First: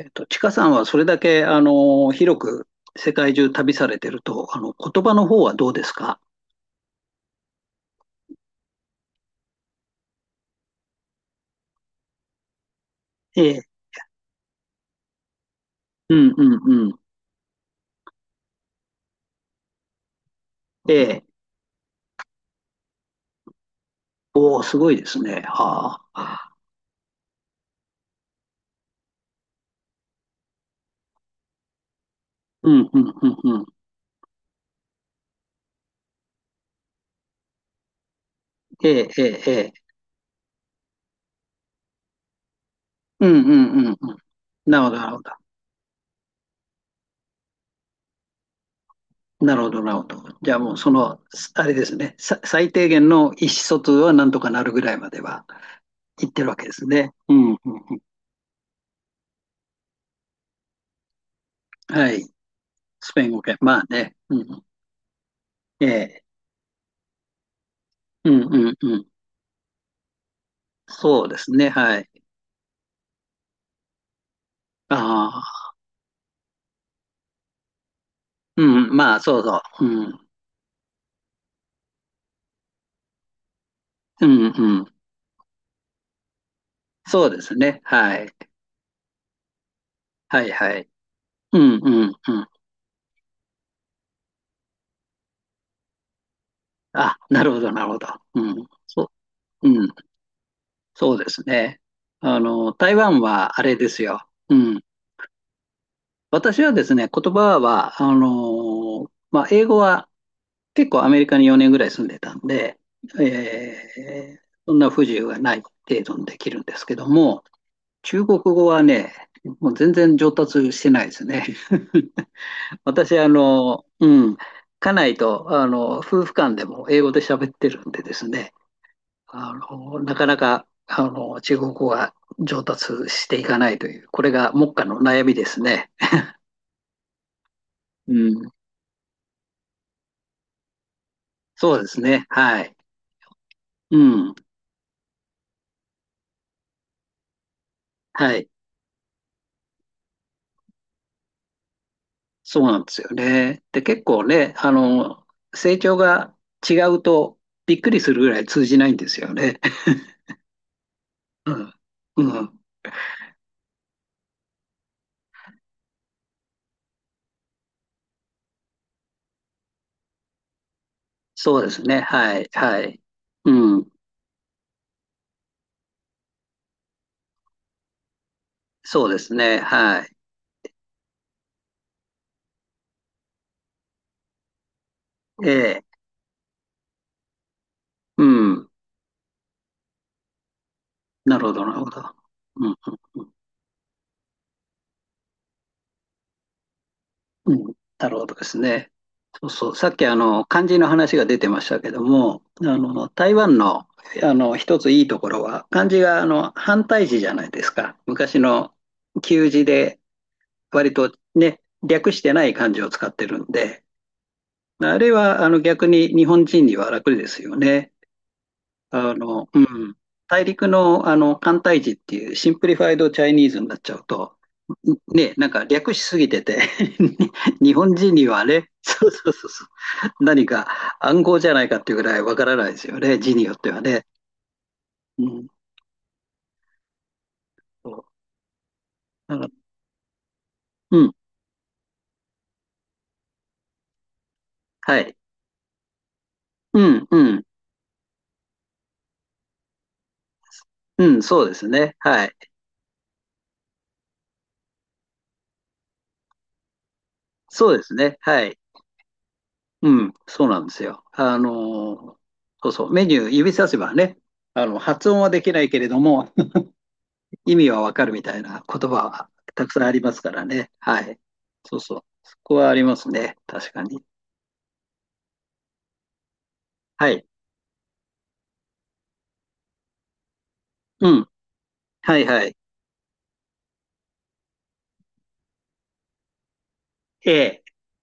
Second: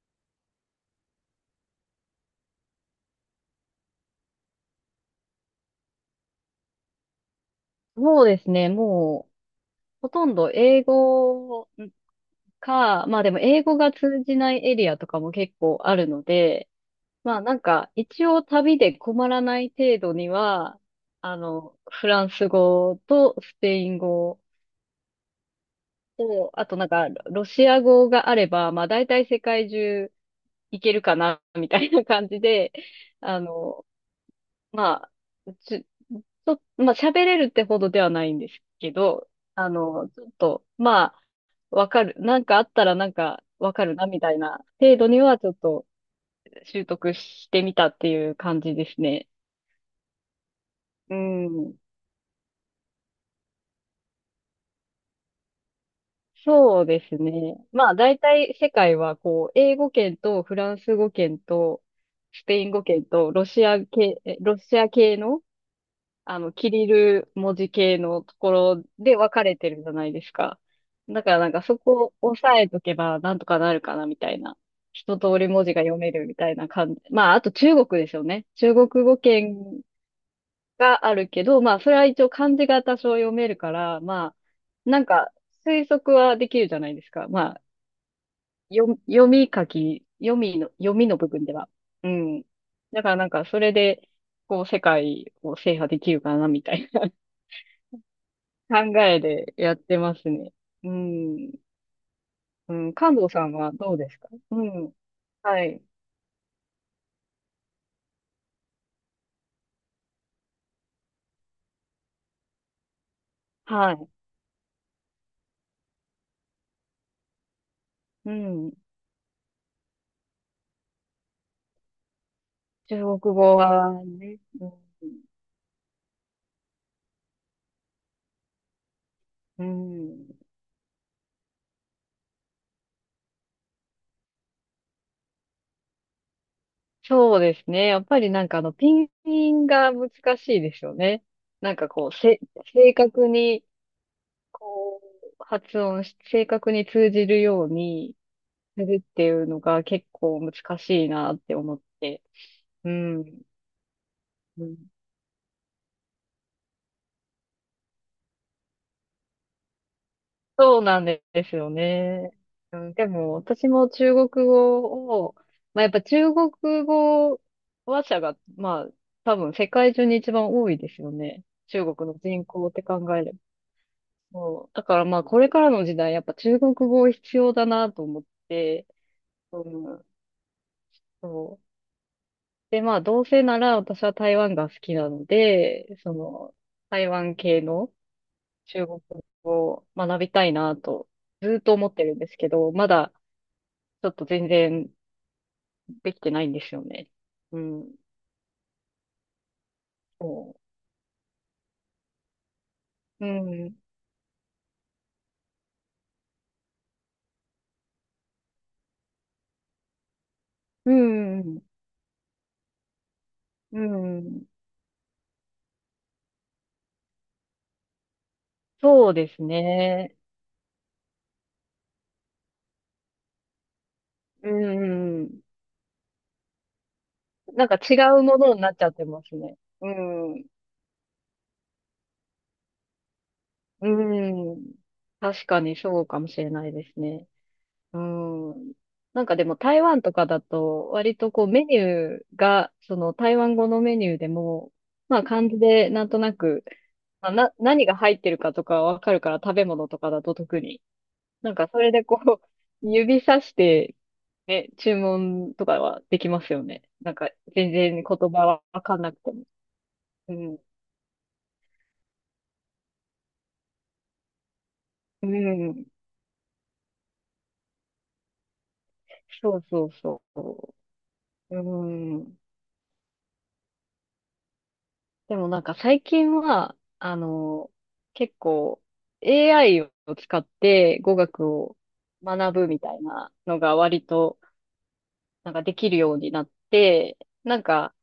ちかさんはそれだけ、広く世界中旅されてると、言葉の方はどうですか？そうですね。もう、ほとんど英語か、まあでもええ、英語が通じないエリアとかも結構あるうのんうんで、うん。まあなんか一応旅で困らない程度には、ええ、フランス語とスペイン語おお、すごいですね。はと、あ。あとなんかロシア語があれば、まあ大体世界中行けるかな、みたいな感じうで、んうん うんあうん。の、まあ、ちょ、ちょまあ喋れるってほどではないんですえけえ、えど、え、ええ。ちょっと、まあ、わかる。なんかあったらなんうんかうわかんうるんな、うん。みたいななるほど、程な度るにほど。はちょっと習得してみたっていう感じですね。なるほど、なるほど。じゃあもうそうの、すあれん。ですね、さ最低限の意思疎通はなんとかなるぐらいまでは行ってるわけでそすうでね。すうんうね。んまうあん。大体世界はこう、英語圏とフランス語圏とはい。スペイン語圏スペイとン語ロ圏。シまアあね。系、うんうロん。シア系のええ。キリル文字系のうとんこうんろうん。で分かれてるじゃないですか。だそうかでらなすんかね。そはい。こを押さえとけばなんとかなるかなみたいな。あ一通り文字あ、が読めるみたいな感じ。まあ、あと中国ですよね。う中ん、国ま語あ、そうそ圏う。うん、があるけど、まあ、それは一応漢字が多少読めるから、うまあ、ん、うん。なんか推測はできるじゃないですそか。うですまあ、ね。はい。読み書き、はい、はい。読みの部分でうは。ん、ううん、うん。ん。だからなんかそれで、こう世界を制覇できるかなみたいな。あ、なるほど、なるほど。うん、考そえでう、やっうん、てますね。うそうですん。ね。うん、台感湾動さんはあはれでどうすですよ。か、ううん。ん。はい。私はですね、言葉は、まあ、英語は結構アメリカに4年ぐらい住んでたんで、はい。そんな不自由がない程度にできるんですけども、中う国語ん。はね、もう全然上達してないですね。中私、国語はうん、ね。うん。家内と、夫婦間でも英語で喋ってるんでですね、うなかん。なか、中国語が上達していかないという、これが目下の悩みですね。そうですね。やっうぱりん、あの、ピンピンが難しいですよね。そうですこう、ね。はい。正確に、うん、こう、発音し、正確に通じるようにはい。するっていうのが結構難しいなって思って。そうなんうですよん。ね。で、結構ね、うん、成長が違うとびっくりするぐらい通じないんですよね。そうなんで うすよん、ね。うん、うん、でも、私も中国語を、まあ、やっぱ中国語話者が、まあ、多分世界中に一番多いですよね。そうです中ね。国のは人い、口っはてい。考えれば。うん、そうだからまあ、これからの時代、やっぱ中国語必要だなと思って、そうですね。うはん、い。そう。で、まあ、どうせなら私は台湾が好きなのええで、その、台湾系のうん。中国語を学びたいなと、なるほずっど、なとる思ほってど。るんですけうん、うど、ん、まだ、うん。ちょっと全然できてないんですよね。ううんん。なるほどですね。そうそう。さっき、そ漢字の話が出てましたけども、う。う台湾ん。の、一ついいところは、漢字が、反対字じゃないですか。昔の旧字で、う割とね、ん。略してない漢字を使ってるんうで、ん。あれは、逆に日本人には楽ですよね。そあうですの、うん。ね。大陸の、簡体字っていうシンプリファイドチャイニーズになっちゃうと、うんね、ん。なんか略しすぎてて なん日か本違人うにもはのにね、なっちゃってそうまそうすそうね。そうう、ん。何か暗号じゃないかっていうぐらいわからないですよね、字によってはね。うん。うん、確かにそうかもしれないですね。そううん。なんかだでかもら台湾とかだと、うん、割とこうメニューが、その台湾語のメニューでも、はい。まあ漢字でなんとなく、うん、うまあ、ん、何が入ってるかとかわかるから、食べ物とかだと特に。うん、そうなでんすか、それね。でこはい。う、指さして、ね、注文とかはできますよね。なんか、全そうで然す言ね。葉はい。はわかんなくても。うん、うそうん。なんですよ。そうそう、メニュー指させばね、発音うはできないけん。れども、意味はわかるみたいな言葉はそうたくさんそうありますそからね。はい。う。そうそう。うそん。こはありますね。確かに。でもなんか最近は、はい。結構 AI を使ってう語ん。学をはいは学い。ぶみたいなのが割となんかできるようになって、えなえ。んか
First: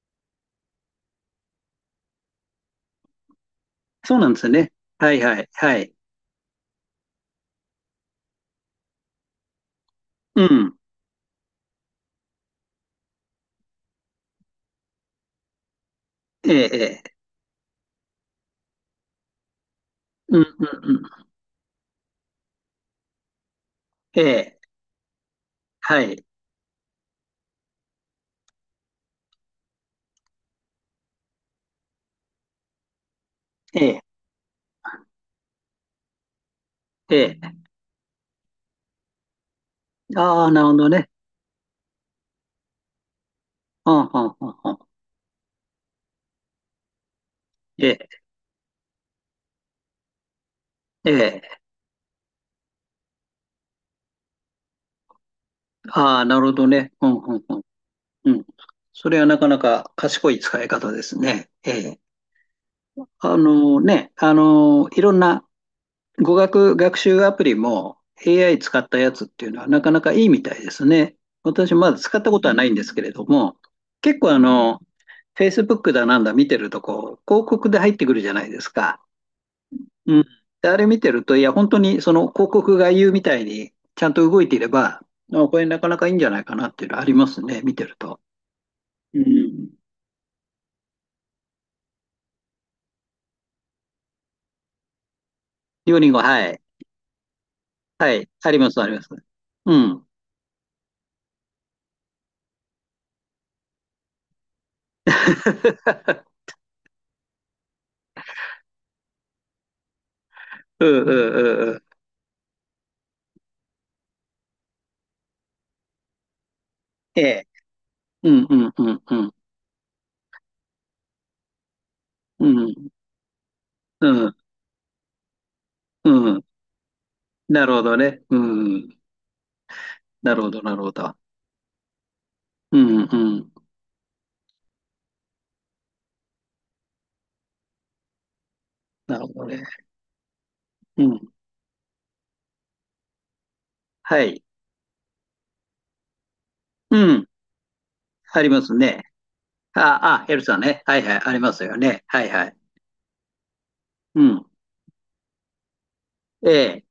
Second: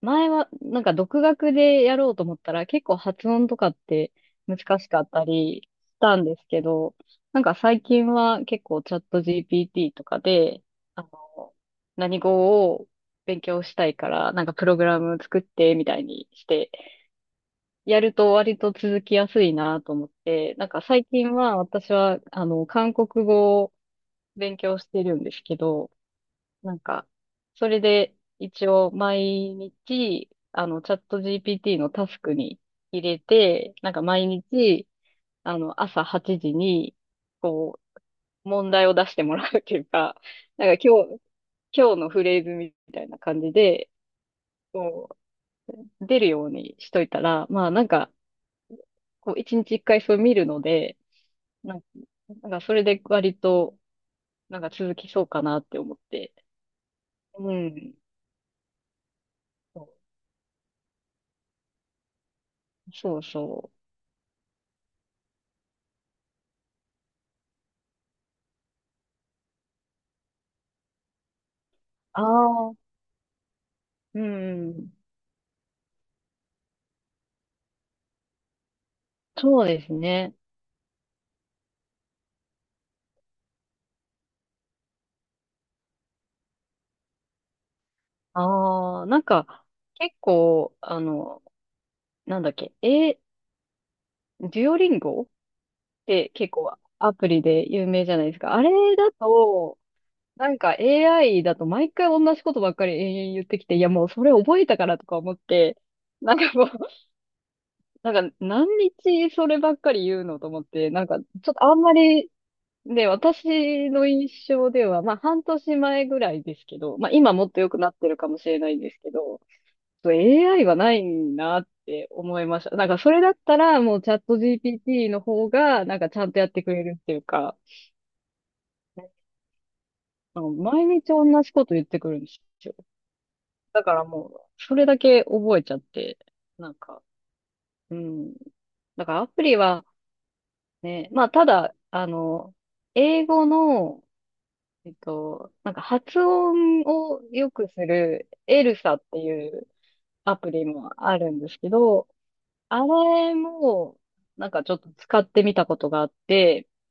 前は、なんか独学でやろうと思ったら、結構発音とかってそうなんですよ難ね。しかっはいたはい。りしはい。たんですけど、なんか最近は結構チャット GPT とかうで、ん。あの、何語を勉強したいから、なんかプログラム作ってみたいにしええ、て、ええ。やると割と続きやすいなと思っうん、うん、て、なんかうん。最近は私は、韓国語をえ勉え。強してるんですけど、はい。なんか、それで一応毎日、チャット GPT のタスクに入れて、えなんかえ。毎日、朝8時に、ええ。こう、問題を出してもらうっていうか、ああ、なるなほんかど今ね。日、今日のフレーズみたいな感じうで、ん、うん、うん、うん。こう、出るようにしといたら、まあなえんか、え。こう、一日一回それ見るので、ええ。なんか、なんかそれで割と、なんか続きそうかなって思っああ、て。なるほどね。うん、うん、ううん。ん。うん。それはなかなそうか賢い使い方ですね。ええ。そうあそう。のね、いろんな語学学習アプリも AI 使ったやつっていうのはなかなかいいみたいですね。私まだ使ったことはないあんですけれども、う結構あの、ん。Facebook だなんだ見てるとこう、広告で入ってくるじゃないですか。そうですうん。ね。で、あれ見てると、いや、本当にその広告が言うみたいにちゃんと動いていれば、あこれなかなかいいんじゃないかなっていうのはありますね、見てると。ああ、なうんか、ん。結構、なんだっけ、デュオリンゴっリオリンゴ、ては結い。構アプリで有名じはゃないい。ですあか。りあます、ありれます。だうと、ん。なんか AI だと毎回同じことばっかり延々言ってきて、いやもうそれ覚えたからとか思って、なん かもう、なんか何日そればっかり言うのと思っうて、んうなんんかちょっうとんうあんん。まり、で、私の印象では、まあ半年前ぐらいですけど、まあえ今え。もっと良くなってるかうもんしうれなんいんでうすんけうん。ど、と AI はないなって思ういました。なん、んかそれだったらもううチャッん、ト GPT の方がなんかうちゃんとん。やってくれるっていうか、なるほどね。うん。なあるほのど、なる毎ほ日ど。同じこと言ってくるんですよ。うん、うん。だからもうそれだけ覚えちゃって、なんか、うん。だかならるアほプどリね。はうね、まん。あただ、英語の、はい。えっと、なんか発音うをん。良くするありまエすルサね。っていうあ、あ、アヘルプさんリね。もはいあはい。るありんでますすけよね。ど、はいはい。あれも、うん。なんかちょっと使ってみたことがあっえて、え。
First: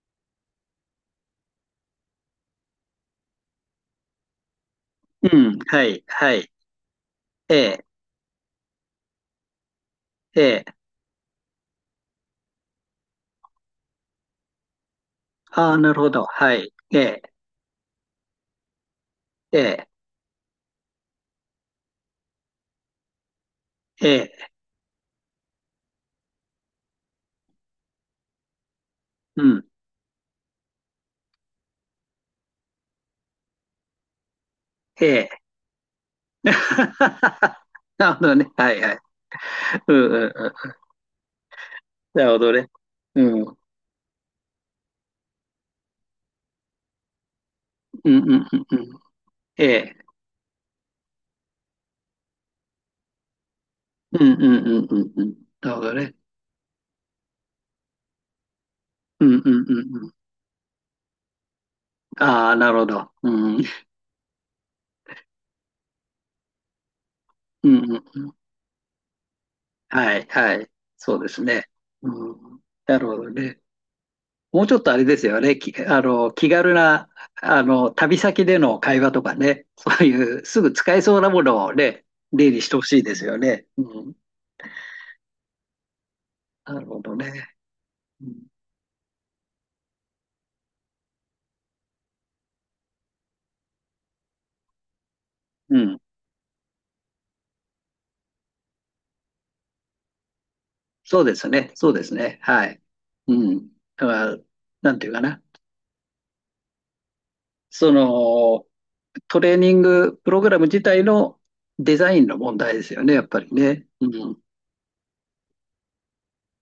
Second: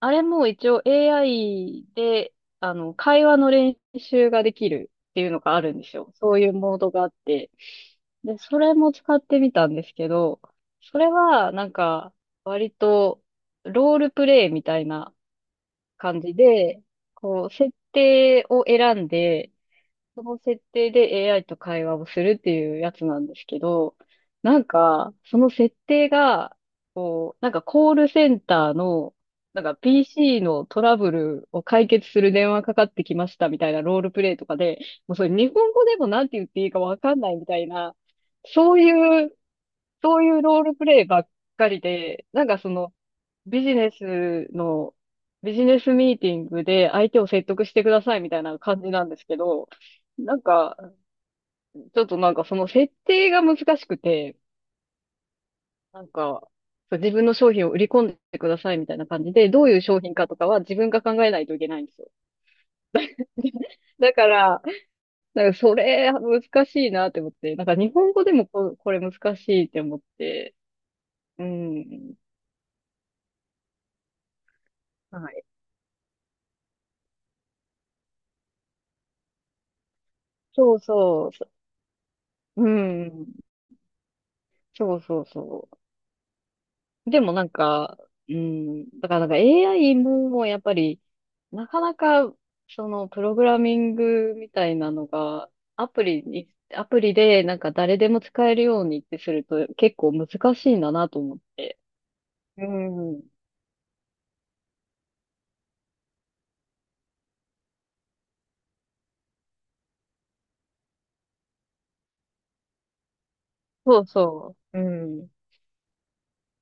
あれも一応 AI で、会話の練習ができるってういうのがん。あるんはですい、よ。はそういい。うモードがあって。ええ、で、それも使ってみたんですけど、ええ。それはなんか割とロールプレイみたいなああ、なるほ感ど。じはい。で、ええ、こう、設定を選んで、ええ、その設定で AI と会話をするっていうやつなんですけど、ええ。なんか、その設定が、こう、なんかコールセンターの、うなんん。か PC のトラブルを解決する電話かかってきましたみたいなロールプレイとかで、えもうそれえ。日本語でもなんて言っていいかわかんない みたいな、なるほどね。はそいうはい。いう、うんうそんういううローん。ルプレイばっかりなで、るほなんどかね。その、うん。うんビジネスの、ビジネスミーティングで相手を説得してくだうんさいみうたいんなう感ん。じなんですけえど、え。なんか、ちょっとなんかその設定が難しくうんて、うんうんうんうん。なるほどなんね。か、そう自分の商品を売り込んでくださいみたいな感うじんで、うんどうういうん商うん。品かとかは自分が考えないといけないんですよ。ああ、なるほど。うん。うん だから、なんかそれ難しいなって思って、なんうか日ん本う語でん。もこれ難しいって思っはい、はて、い。そうですうね。ん。うん。なるほどね。もうちょっとあれですはよい。ね。き、気軽な、旅先での会話とかね。そういう、すぐそう使えそうそなう。もそのをね、例にう、してほしいですん。よね。うん。そうそうそう。なるほどでね。もなんか、ううん。ん、だからなんか AI ももうやっぱり、なかなか、その、プログラミングみたいなのが、うん。アプリでなんか誰でも使えるようにってすると結構難しいんだなとそうで思っすね。て。そうですね。うはい。ん。うん。だから、なんていうかな。その、トレーニングプログラム自体のデザインの問題ですよね、やっぱりね。そううん。そう。うん。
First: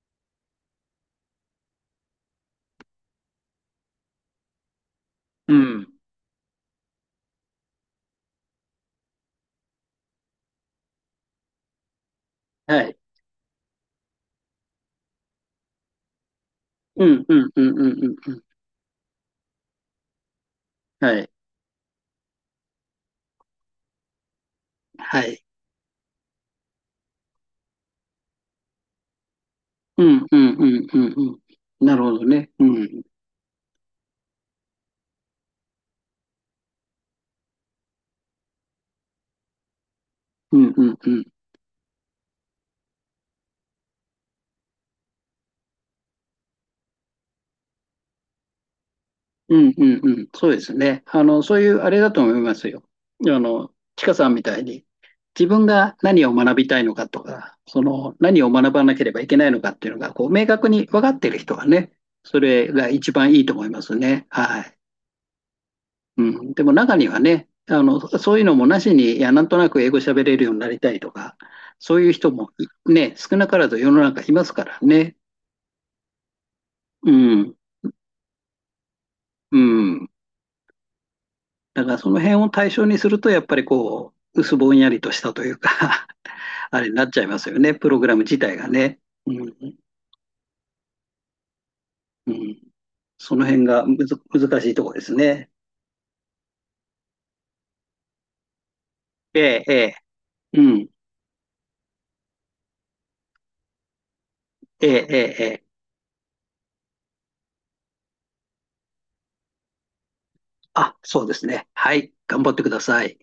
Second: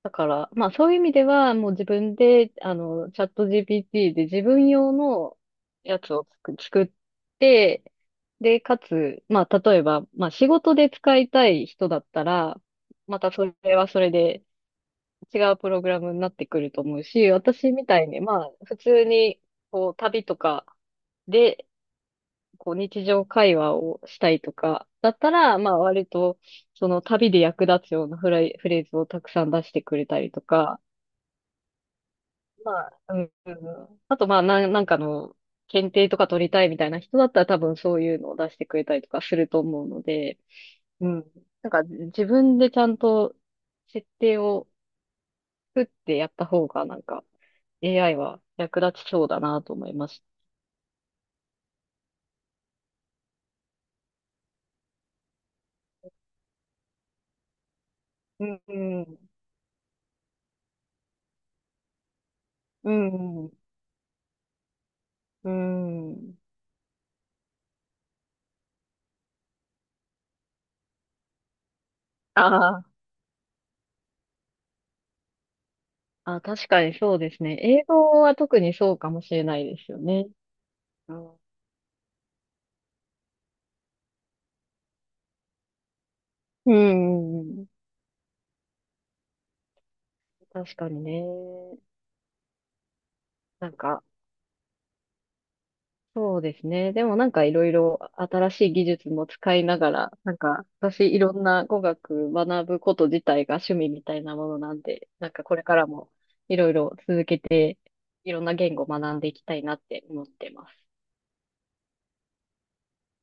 だから、まあそういう意味では、もう自分で、チャット GPT で自分用のうん。やつを作って、で、かつ、まあ例えば、まあ仕事で使いたい人だったら、はい。またそれはそれで違うプログラムになってくると思ううん、し、うん、うん、私うん、みうたいん。に、うんまあ普通に、こう旅とかはい。で、こう日常会話をしたいとか、だっはたい。ら、まあ割と、その旅で役立つようなフレーズをたくさん出してくうれたん、りうとん、うか、ん、うん、うん。なるほどね。うまあ、ん。うん、あと、まあ、なんかの、検定とか取りたいみたいな人だったら多分そういうのを出してくれたりとかすると思うので、うん、うん、ううん。ん。なんか自分でちゃんと設定を作ってやった方がなんか AI は役立ちそうだうなとん、う思いん、まうす。ん。そうですね。そういうあれだと思いますよ。ちかさんみたいに、自分が何を学びたいのかとか、その、何うをん、学うばなければいん、けないのかっていうのが、こう、明確に分かっている人はね、それがう一番いいん。と思いますね。はい。ううん、ん、でも中にはね、そういうのもなしに、いや、なんとなく英語喋れるようになりたいとか、そういう人あもー、いね、少なからず世の中いますからね。あ、確かにうそうですん、ね。英語は特にそうかもしれなういですよん。ね。うん、だからその辺を対象にすると、やっぱりこう、薄ぼんやりとしたというか うあれになっちゃいまん、うすよね、ん、プログラム自体がね。うん、確かにね。うん。その辺なんがか、むず、難しいところですね。そうですね。でもなんかいろいろ新しい技術もえ使いえ、えながえ、ら、なんうかん、私いろんな語学学ぶこと自体が趣味みたいなものなんええ、で、えなんえ、えかこれえ。からもいろいろ続けて、いろんな言語を学んでいきたいなって思ってます。あ、そうですね。はい、頑張ってください。